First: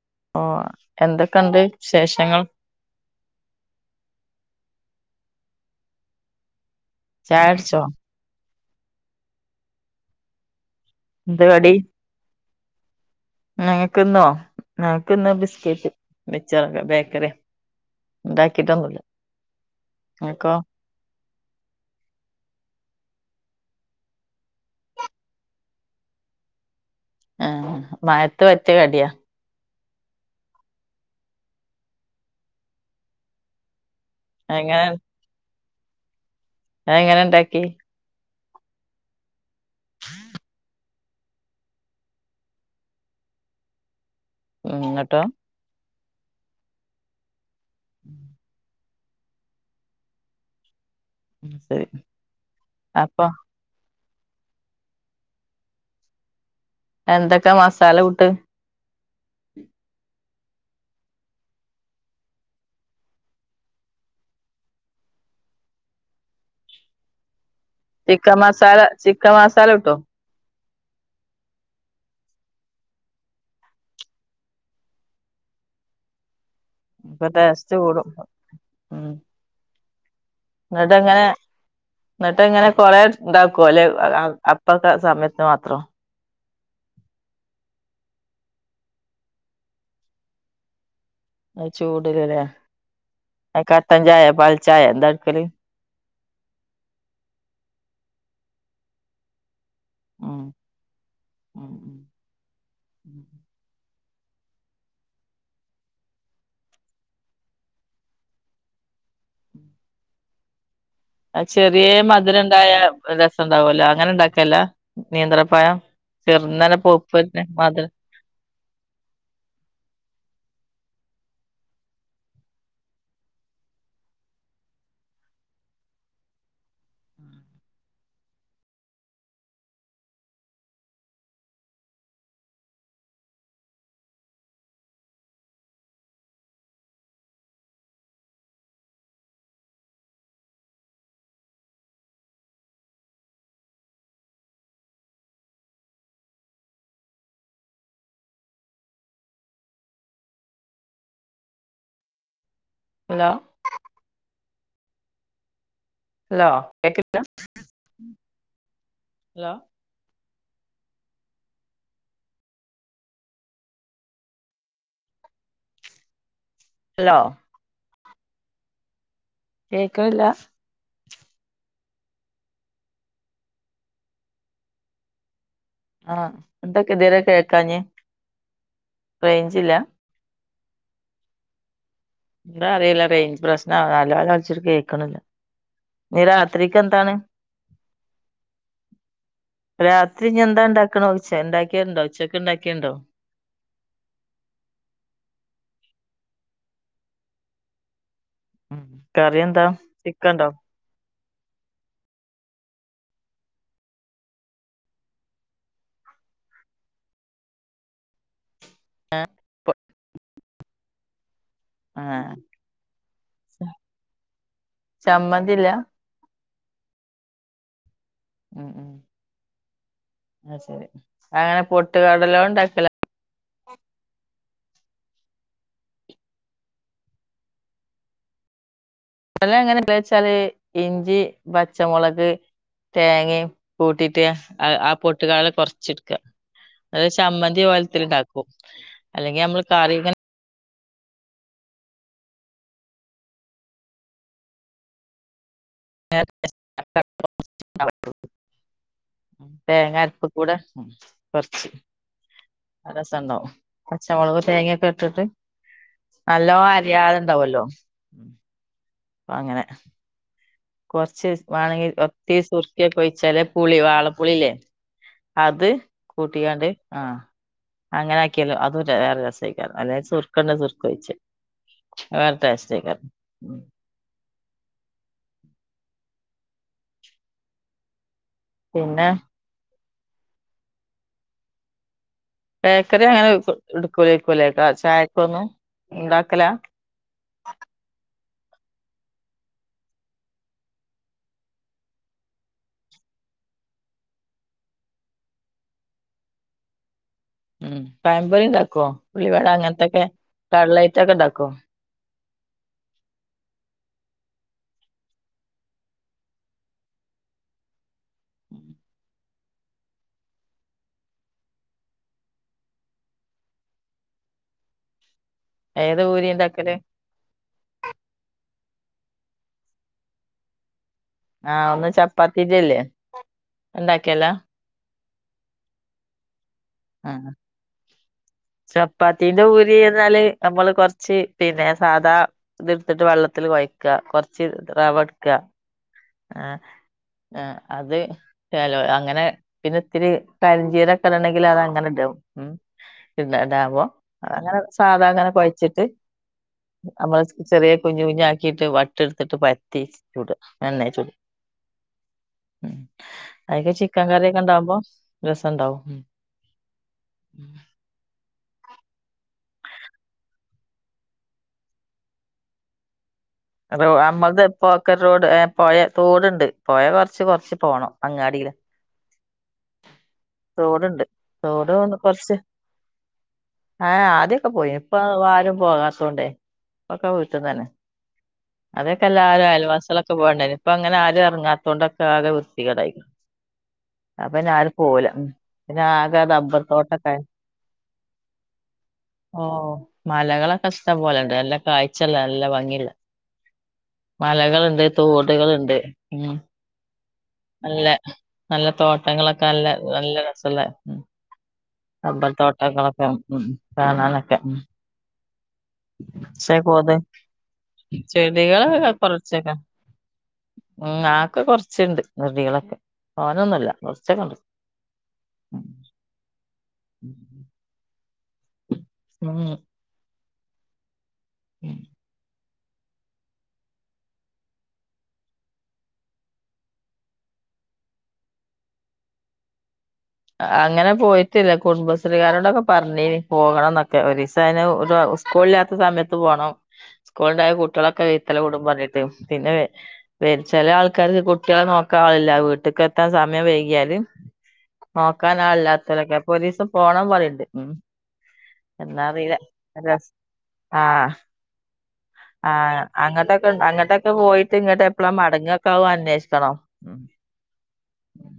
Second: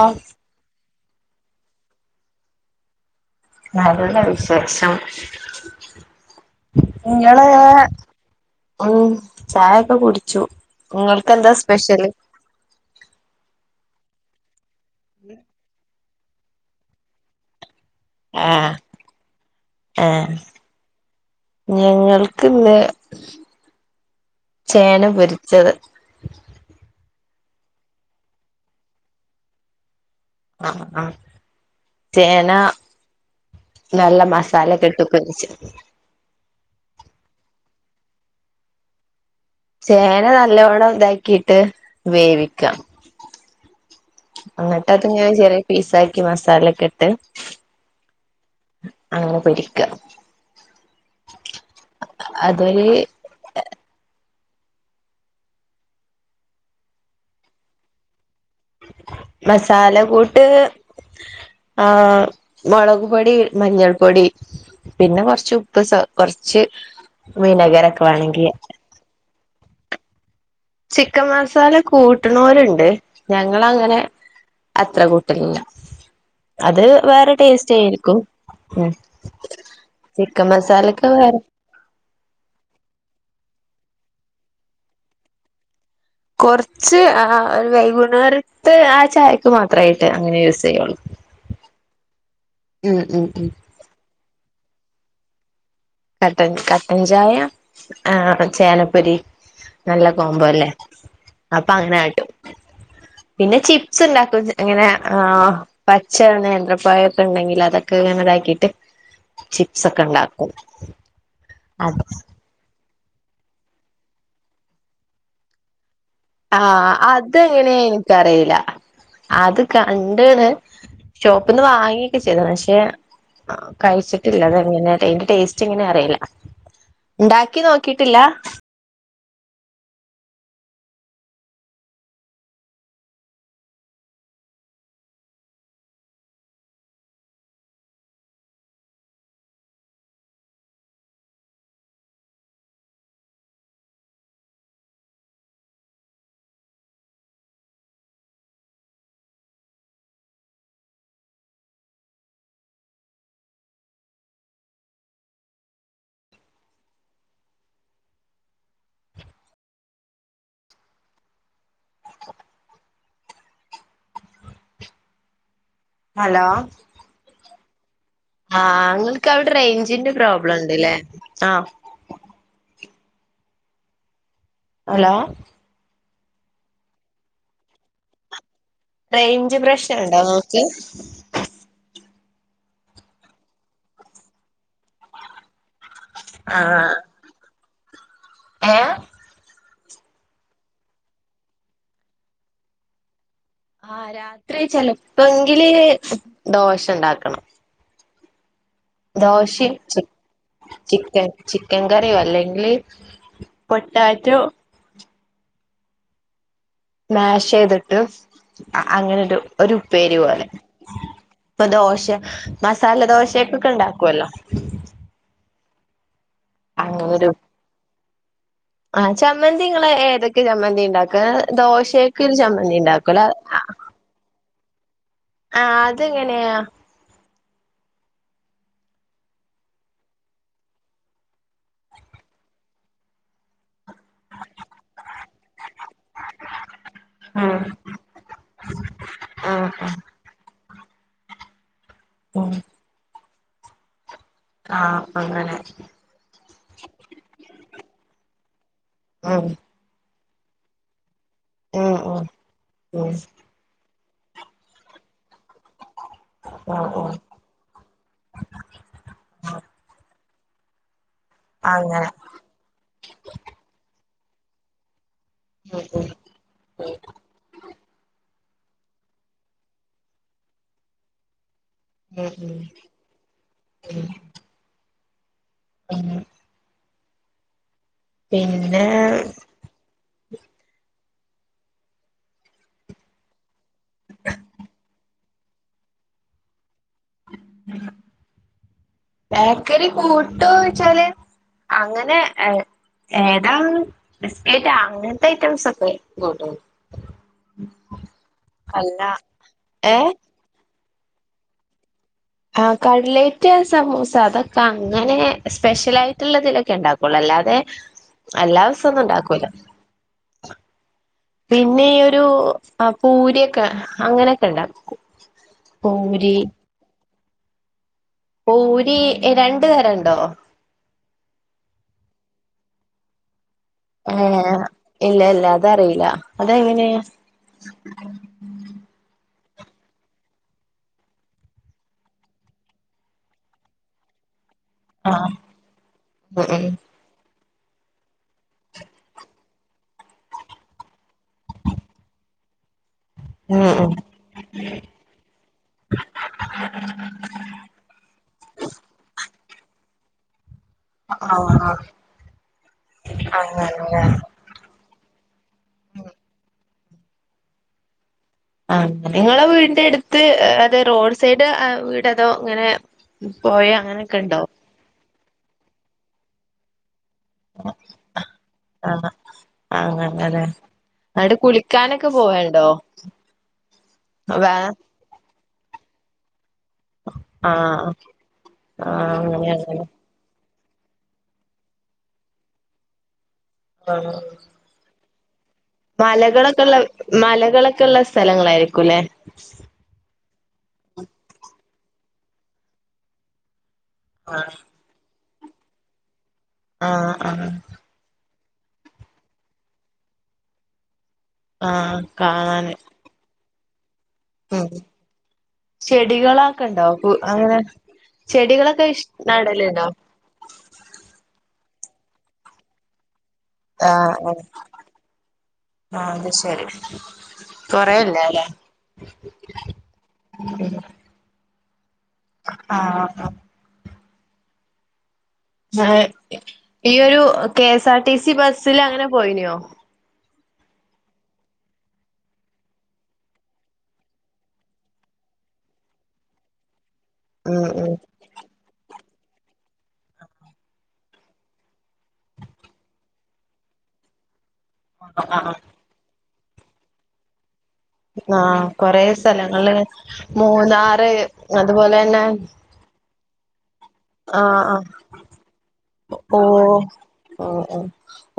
ആഹ്. ഓ എന്തൊക്കെണ്ട് വിശേഷങ്ങൾ? നല്ല വിശേഷം ഇങ്ങള് ചായടിച്ചോ ഉം ചായൊക്കെ കുടിച്ചു എന്ത് കടി നിങ്ങൾകന്താസ്പെഷ്യല്? ഞങ്ങക്കിന്നോ ഞങ്ങക്കിന്ന് ബിസ്കറ്റ് മിച്ചറൊക്കെ ബേക്കറ്യാ. ആഹ് ഇണ്ടാക്കിട്ടൊന്നുല്ല ഇങ്ങക്കോ? ഞങ്ങൾക്ക്ന്ന് ചേന പൊര്ച്ചത്. ആഹ് മയത്ത് പറ്റ്യ കട്യയാ. ആഹ് ആ ചേന നല്ല എങ്ങനെ മസാലകിട്ട് [unintelligible] അഹ്ങ്ങനെ ഇണ്ടാക്കി? ചേന നല്ലോണം ഇതാക്കിട്ട് വേവിക്ക. ഉം ഇങ്ങട്ട് അത് എന്നിട്ടോ ഞാൻ ചെറിയ പീസാക്കി മസാലക്കെട്ട്. [inaudible] അങ്ങനെ പൊരിക്ക. [unintelligible] അതൊരു അപ്പൊ. എന്തൊക്കെ മസാലൂട്ട്? മസാല കൂട്ട്. ആഹ് മുളക് പൊടി മഞ്ഞൾ പൊടി പിന്നെ കുറച്ച് ഉപ്പ് കുറച്ച് വിനകരെ ചിക്കൻ മസാല ചിക്കൻ മസാല ഉട്ടോ ചിക്കൻ മസാല കൂട്ടണോരുണ്ട് ഞങ്ങളങ്ങനെ അത്ര കൂട്ടലില്ല അത് അപ്പൊ വേറെ ടേസ്റ്റ് കൂടും ആയിരിക്കും ചിക്കൻ മ എന്നിട്ട അങ്ങനെ എന്നിട്ട് ഇങ്ങനെ കൊറെ ഉണ്ടാക്കുവ അല്ലെ അപ്പ സമയത്തിനു മാത്രം കുറച്ച് ആ ഒരു വൈകുന്നേരത്ത് ആ ചായക്ക് മാത്രമായിട്ട് അങ്ങനെ യൂസ് ചെയ്യുള്ളൂ അ ചൂടലല്ലേ ഉം ഉം ഉം ആ കട്ടഞ്ചായ പാൽ ചായ എന്താക്കല് കട്ടൻ കട്ടൻചായ ആ ചേനപ്പൊരി നല്ല ഉം കോമ്പോല്ലേ ഉം അപ്പൊ അങ്ങനെ ആട്ടും ഉം പിന്നെ ചി പ്സിണ്ടാക്കും എങ്ങനെ ആ പച്ച നേന്ത്രപ്പഴൊക്കെ ഇണ്ടെങ്കിൽ അതൊക്കെ ഇങ്ങനെ ഇതാക്കിട്ട് ചിപ്സ്ക്കെ ഉണ്ടാക്കും ചെറിയ അത് മധുരം ഉണ്ടായ രസംണ്ടാവല്ലോ അങ്ങനെ ഇണ്ടാക്കലില്ല നേന്ത്രപയം ചെറുന്ന തന്നെ പോപ്പന്നെ മധുര ക്കറിയില്ല അത് കണ്ടാണ് ഷോപ്പിന്ന് വാങ്ങിയൊക്കെ ചെയ്തേനു പക്ഷെ ആ കഴിച്ചിട്ടില്ല അതെങ്ങന അതിന്റെ ടേസ്റ്റ് എങ്ങനെ അറിയില്ല ഇണ്ടാക്കി നോക്കിട്ടില്ല ഹലോ ഹലോ കേക്കണില്ല ഹലോ ഹലോ ഹലോ ആഹ് നിങ്ങൾക്ക് അവിടെ റേഞ്ചിന്റെ കേക്കണില്ല പ്രോബ്ലം ഉണ്ട്ല്ലേ ആഹ് ഹലോ ആഹ് എന്തൊക്കെ ഇതുവരെ കേൾക്കാഞ്ഞ റേഞ്ച് പ്രശ്നംണ്ടോ ഇങ്ങക്ക് ഇന്താ അറിയില്ല റേഞ്ച് പ്രശ്നം ആണ് ഹലോ ഹലോ വിളിച്ചിട്ട് കേൾക്കണില്ല ഇനി ആ രാത്രിക്ക് എന്താണ് ഏ രാത്രിഞെന്താ ഇണ്ടാക്കണ ചോയ്ച്ചേ ണ്ടാക്കിയിണ്ടോ ഉച്ചയ്ക്ക് ഇണ്ടാക്കിയേണ്ടോ ആഹ് രാത്രി ചെലപ്പോങ്കില് ദോശ ഉണ്ടാക്കണം കറി ദോശ എന്താ ചി ചിക്കൻ ഉണ്ടോ ചിക്കൻ ചിക്കൻ കറിയോ അല്ലെങ്കിൽ പൊട്ടാറ്റോ സ്മാഷ് ചെയ്തിട്ട് അങ്ങനെരു ഒരു ഉപ്പേരി പോലെ ഇപ്പൊ ദോശ ആഹ് മസാല ദോശയൊക്ക ഒക്കെ ഉണ്ടാക്കുവല്ലോ ചമ്മന്തില്ല അങ്ങന ഒരു ഉം ഉം ചമ്മന്തി നിങ്ങള് ഏതൊക്കെ അത് ചമ്മന്തി ശരി ഇണ്ടാക്കുക അങ്ങനെ ദോശയൊക്കൊ ഒരു പൊട്ടുകടല ചമ്മന്തി ഉണ്ടാക്കല ഉണ്ടാക്കുംല്ല ആഹ് അതെങ്ങനെയാ അത് എങ്ങനെ വെച്ചാല് ഇഞ്ചി പച്ചമുളക് തേങ്ങയും കൂട്ടിട്ട് ആ പൊട്ടുകള് കൊറച്ചടും അത് ഉം ചമ്മന്തി പോലത്തിലിണ്ടാക്കും അല്ലെങ്കിൽ ഉം നമ്മള് കറി [unintelligible] ആഹ് അങ്ങനെ [unintelligible] ഉം തേങ്ങ അരപ്പ് കൂടെ കുറച്ച് ഉം ഉം ഉം രസുണ്ടാവും പച്ചമുളക് തേങ്ങൊക്കെ ഇട്ടിട്ട് നല്ലോ ഉം ഉം അരിയാതെണ്ടാവല്ലോ അപ്പ അങ്ങനെ കൊറച്ച് വേണങ്കി അങ്ങനെ ഒത്തി സുറുക്കിയൊക്കെ ഒഴിച്ചാലേ പുളി വാളപ്പുളില്ലേ അത് ഉം ഉം കൂട്ടിക്കാണ്ട് ആഹ് അങ്ങനെ ആക്കിയാലും അതും വേറെ രസമായിക്കാരം അല്ലെ സുർക്കണ്ടെ സുർക്കൊഴിച്ച് ഉം ഉം ഉം [unintelligible] പിന്നെ ബേക്കറി അങ്ങനെ എടുക്കൂ ലേക്കുലെ ചായക്കൊന്നും ഉണ്ടാക്കല [inaudible] ബേക്കറി കൂട്ടോയ്ച്ചാല് അങ്ങനെ എ ഏതാ ബിസ്കറ്റ് അങ്ങനത്തെ ഐറ്റംസ് ഒക്കെ കൂട്ടും ഉം പയമ്പൊരി ഉണ്ടാക്കുവോ അല്ല ഉള്ളിവട ഏ അങ്ങനത്തൊക്കെ കട്ലൈറ്റൊക്കെ ഉണ്ടാക്കുവോ ആഹ് കട്ലേറ്റ് സമൂസ അതൊക്കെ അങ്ങനെ സ്പെഷ്യൽ ആയിട്ടുള്ളതിലൊക്കെ ഉണ്ടാക്കുള്ളൂ അല്ലാതെ [inaudible] എല്ലാ ദിവസവും ഒന്നും ഉണ്ടാക്കൂല [inaudible] പിന്നെ ഈയോരു പൂരിയൊക്കെ അങ്ങനെയൊക്കെ ഉണ്ടാക്കും ഏത് പൂരി പൂരിണ്ടാക്കല് പൂരി രണ്ടു തരം ഉണ്ടോ ആഹ് ഒന്ന് ചപ്പാത്തിൻ്റല്ലേ ഏഹ് ഇല്ല ഇല്ല അതറിയില്ല അത് എങ്ങനെയാ ആഹ് ചപ്പാത്തിന്റെ പൂരി എന്നാല് നമ്മള് കൊറച്ച് പിന്നെ സാധാ ഇത്ടുത്തിട്ട് വെള്ളത്തിൽ കൊഴക്കുക കൊറച്ച് റവ ആ എടുക്കുക ഉം ഏഹ് ഉം ആഹ് അത് ചെലോ അങ്ങനെ പിന്നെ ഇത്തിരി കരിഞ്ചീരൊക്കെണ്ടെങ്കിൽ അത് അങ്ങനും ഇടും ഉം പിന്നെ ഉം റവ ഉം അങ്ങനെ സാധാ അങ്ങനെ കൊഴച്ചിട്ട് നമ്മള് ചെറിയ കുഞ്ഞു കുഞ്ഞാക്കിട്ട് വട്ട് എടുത്തിട്ട് പരത്തി ചുട്ക എണ്ണേ ചുട ആഹ് അങ്ങനെ അതിൽക്ക് ചിക്കൻ കറി ക്കെണ്ടാവുമ്പോ രസണ്ടാവും [inaudible] ആഹ് അങ്ങന നിങ്ങളെ വീടിന്റെ അടുത്ത് അതെ റോഡ് സൈഡ് വീട് അതോ ഇങ്ങനെ പൊയ അങ്ങനെയൊക്കെ ഉണ്ടോ നമ്മളത് പോക്ക റോഡ് പോയ തോടുണ്ട് പോഴ കൊറച്ച് കൊറച്ച് പോണം അങ്ങാടില ആഹ് അങ്ങനെല്ലെ തോടുണ്ട് എന്നിട്ട് തോട് കുളിക്കാനൊക്കെ കൊറച്ച് പോവണ്ടോ ആഹ് ആദ്യൊക്കെ പോയി ഇപ്പൊ ആരും പോകാത്തൊണ്ടേ ഒക്കെ വീട്ടിൽ തന്നെ ആഹ് ആഹ് ആദ്യൊക്കെല്ലാരും അങ്ങനെ അങ്ങനെ അയൽവാസികളൊക്കെ പോവേണ്ടായി ഇപ്പൊ അങ്ങനെ ആരും ഇറങ്ങാത്തോണ്ട് ആകെ വൃത്തികേടായി ആഹ് അപ്പൊ ഞാരും പോവൂല്ല പിന്നെ ആകെ റബർ മലകളൊക്കെ ഉള്ള തോട്ടൊക്കെ മലകളൊക്കെ ഉള്ള സ്ഥലങ്ങളായിരിക്കുംല്ലേ ഓഹ് മലകളൊക്കെ ഇഷ്ടംപോലെണ്ട് നല്ല കാഴ്ചഉള്ള നല്ല ഭംഗിയുള്ള ആഹ് മലകളുണ്ട് തോടുകളുണ്ട് ഉം ആഹ് ആഹ് നല്ല നല്ല തോട്ടങ്ങളൊക്കെ നല്ല രസുള്ള ആഹ് കാണാന് റബർത്തോട്ടങ്ങളൊക്കെ ഉം കാണാനൊക്കെ ഉം ചെടികളൊക്കെ ഉണ്ടോ [unintelligible] അങ്ങനെ ചെടികള് ചെടികളൊക്കെ ഇഷ് കൊറച്ചൊക്ക നടലുണ്ടോ ഉം ഞാക്ക് കൊറച്ചിണ്ട് ചെടികളൊക്കെ തൊനൊന്നുല്ല ആഹ് ആഹ് അത്ശരി കൊറേ ല്ല ല്ലേ ഉം ഉം ഉം ആഹ് ആഹ് ഈയൊരു K S R T C ബസ്സിൽ അങ്ങനെ പോയിനോ അങ്ങനെ പോയിട്ടില്ല കുടുംബശ്രീകാരോടൊക്കെ പറഞ്ഞിനി പോകണം എന്നൊക്കെ ഒരുസ അയ്ന് ഒരു സ്കൂളില്ലാത്ത സമയത്ത് പോണം സ്കൂള് ഉണ്ടായ ഉം ഉം കുട്ടികളൊക്കെ [unintelligible] കൂടും പറഞ്ഞിട്ട് പിന്നെ ചില ആൾക്കാര് കുട്ടികളെ നോക്കാ ആളില്ല വീട്ട്ക്ക് എത്താൻ സമയം വൈകിയാല് നോക്കാനാളില്ലാത്തരൊക്കെ പോലീസ്‌ പോണം പറയണ്ട് ഉം ആഹ് കൊറെ എന്നാ അറിയില്ല സ്ഥലങ്ങള് രസ് മൂന്നാറ് അതുപോലെ തന്നെ അങ്ങോട്ടൊക്കെണ്ട് അങ്ങട്ടൊക്കെ പോയിട്ട് ആഹ് ഇങ്ങട്ട് ആഹ് എപ്പളാ മടങ്ങെക്കാന്ന് അന്വേഷിക്കണം ഓ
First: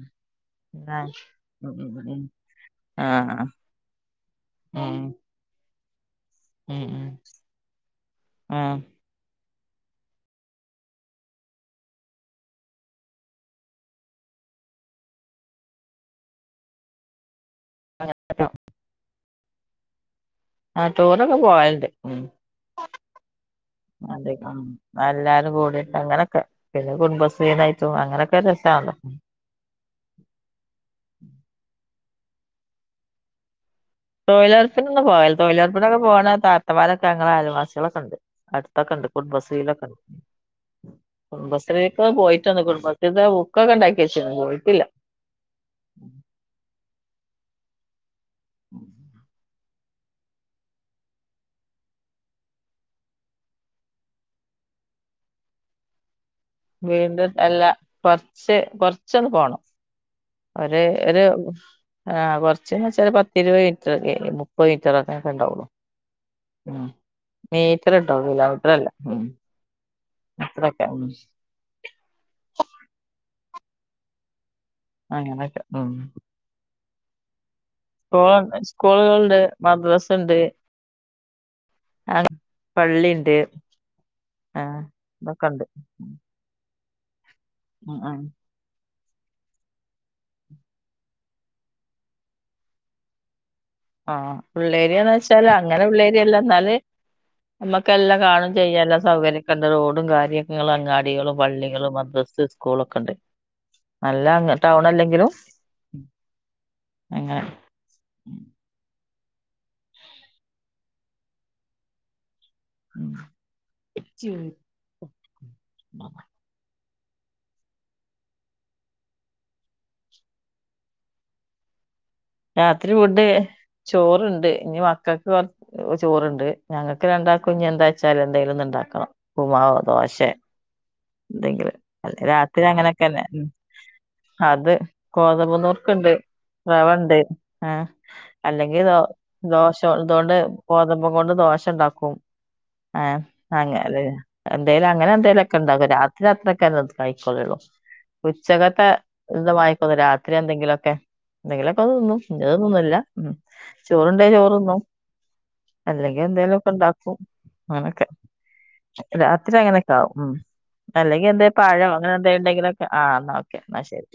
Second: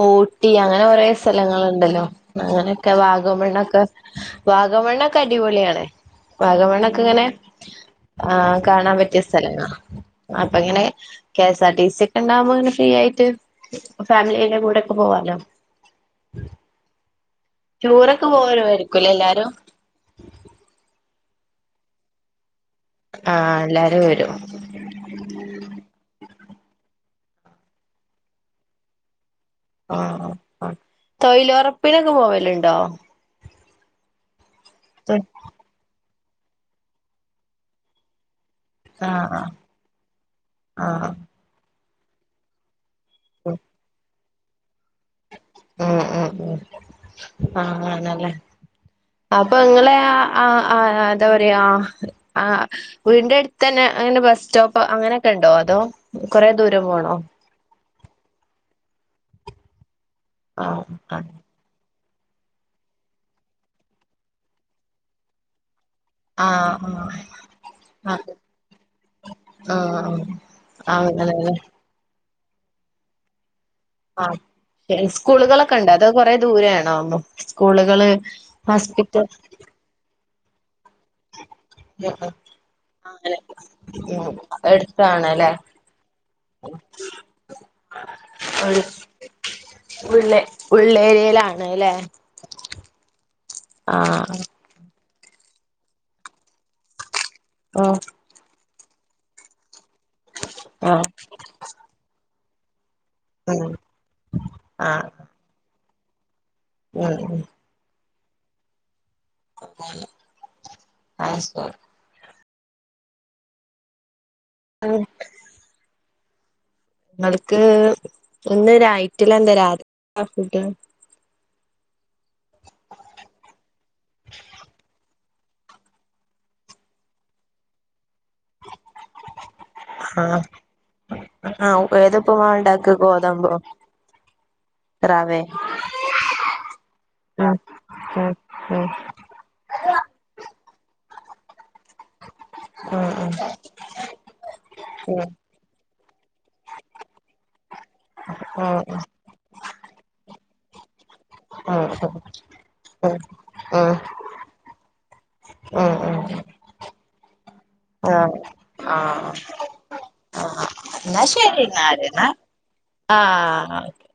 ഓ ഊട്ടി അങ്ങനെ ഉം ഒരേ ആഹ് സ്‌ഥ ഉം സ്ഥലങ്ങള്ണ്ടല്ലോ ഉം ഉം അങ്ങനെയൊക്കെ ആഹ് വാഗമെണ്ണൊക്കെ ഉം വാഗമണ്ണൊക്കെ അടിപൊളിയാണ് ഉം വാഗമണൊക്കെ ഇങ്ങനെ ആ ഉം കാണാൻ പറ്റിയ സ്ഥലങ്ങളാ അപ്പ അങ്ങനെ K S R T C ഒക്കെ ഉണ്ടാകുമ്പോ ഇങ്ങനെ ഫ്രീ ആയിട്ട് ഫാമിലിയായി കൂടെയൊക്കെ പോവാലോ ചൂറൊക്കെ ആഹ് പോകല് ആയിരിക്കുലേ എല്ലാരും ആഹ് ടൂറൊക്കെ പോവാല്ണ്ട് ഉം [unintelligible] ആഹ് എല്ലാരും വരും എല്ലാരും കൂടീണ്ട് അങ്ങനൊക്കെ പിന്നെ കുടുംബശ്രീന്നായിട്ടും അങ്ങനൊക്കെ രസാണ് [unintelligible] തൊയിലുറപ്പിനൊക്കെ പോവലുണ്ടോ തൊഴിലുറപ്പിനൊന്നും പോല്ല തൊഴിലുറപ്പിനൊക്കെ പോകണ താത്തമാരൊക്കെ അങ്ങള അയൽവാസികളൊക്കെ ഉണ്ട് അടുത് ക്കെണ്ട് ആഹ് കുടുംബശ്രീയിലൊക്കെണ്ട് ആഹ് കുടുംബശ്രീക്ക് പോയിട്ട് കുടുംബ ഇത് ഉം ബുക്കൊക്കെ ഉണ്ടാക്കി വച്ചി പോയിട്ടില്ല ഉം ഉം ഉം അങ്ങനെല്ലേ അ അപ്പൊ ഇങ്ങളെ ആഹ് ആഹ് എന്താ പറയാ ആഹ് വീടിന്റെ അടുത്തന്നെ അങ്ങനെ ബസ് സ്റ്റോപ്പ് അങ്ങനെയൊക്കെ ഉണ്ടോ അതോ കൊറേ ദൂരം പോണോ വീണ്ടും അല്ല കൊറച്ച് കൊറച്ചൊന്ന് പോണം ഒരു ആഹ് ഒരു ആഹ് ആഹ് കൊറച്ച വെച്ചാല് പത്ത് ഇരുപത് മീറ്റർക്കെ മുപ്പത് മീറ്ററൊക്കെ ഒക്കെണ്ടാവുള്ളു ഉം ആഹ് മീറ്റർട്ടോ കിലോമീറ്റർ അല്ല ഉം ആഹ് അത്രൊക്കെ ഉം ആഹ് [unintelligible] ആഹ് അങ്ങനൊക്കെ സ്കൂളുകള്ക്കെ ഉണ്ടെ ഉം അതോ കൊറേ ദൂരെ ആണോ [unintelligible] സ്കൂളുകള് ഹോസ്പിറ്റൽ മദ്രസ്ണ്ട് [inaudible] പള്ളിണ്ട് ഉം ഉം [unintelligible] ആഹ് ഇതൊക്കെ എടുത്താണല്ലേ ഉണ്ട് [unintelligible] ഉം ഉം ഉള്ളെ ഉള്ളേരിയയിലാണ് അല്ലേ ആഹ് ഉള്ളേരിയാന്ന് വെച്ചാല് അങ്ങനെ ഉള്ളേരിയല്ല എന്നാല് നമുക്ക് ഉം എല്ലാം കാണും ചെയ്യാം എല്ലാം സൗകര്യക്കെണ്ട് റോഡും കാര്യങ്ങളും ആഹ് അങ്ങാടികളും പള്ളിക മദ്രസ്സെം സ്കൂള്ക്കെണ്ട് ഉം നല്ല ടൗൺ ആഹ് അല്ലെങ്കിലും ഉം ഉം അങ്ങനെ [unintelligible] [unintelligible] ആഹ് [unintelligible] ങ്ങൾക്ക് ഒന്ന് രായിട്ടില്ല എന്താ രാത് ഫുഡ് രാത്രി ഫുഡ് ചോറ്ണ്ട് ഇനി മക്കക്ക് കൊ ചോറ്ണ്ട് ഞങ്ങൾക്ക് രണ്ടാക്കും ഇന് എന്താച്ചാല് എന്തെങ്കിലുംന്ന് ഇണ്ടാക്കണം ഉപ്പ്മാവോ ദോശയോ ആഹ് എന്തെങ്കിലും ആഹ് അല്ലെ ഏതുപ്പുമാ രാത്രി ഉണ്ടാക്ക അങ്ങനെയൊക്കെന്നെ ഗോതമ്പോ അത് റവേ കോതമ്പ് നുർക്കുണ്ട് റവ ഇണ്ട് ഉം ആ ഉം ഉം അല്ലെങ്കിൽ ദോശ ഇതൊണ്ട് ഗോതമ്പും കൊണ്ട് ദോശ ഉണ്ടാക്കും ആഹ് [unintelligible] എന്തേലും ഉം ഉം ഉം അങ്ങനെ ഉം ഉം ഉം എന്തേലൊക്കെ ഉണ്ടാക്കും രാത്രി അത്രക്കു കഴിക്കലൊള്ളൂ ഉച്ചക്കത്തെ മിതമായിക്ക രാത്രി എന്തെങ്കിലൊക്കെ എന്തെങ്കിലൊക്കെ ഒന്ന് തിന്നും [unintelligible] ഉം ചോറ് ഉണ്ടേ ചോറ് തിന്നും ഉം ഉം ഉം അല്ലെങ്കിൽ ഉം എന്തായാലും ഒക്കെ ഉണ്ടാക്കും അങ്ങനൊക്കെ ആഹ് ആഹ് രാത്രി അങ്ങനൊക്കെ ആവും മ് എന്നാ അല്ലെങ്കി എന്താ ശരി പഴം എന്നാല് അങ്ങനെ എന്നാ എന്താ ഉണ്ടെങ്കിലൊക്കെ ആ എന്നാക്ക ആഹ് എന്നാൽ ശരി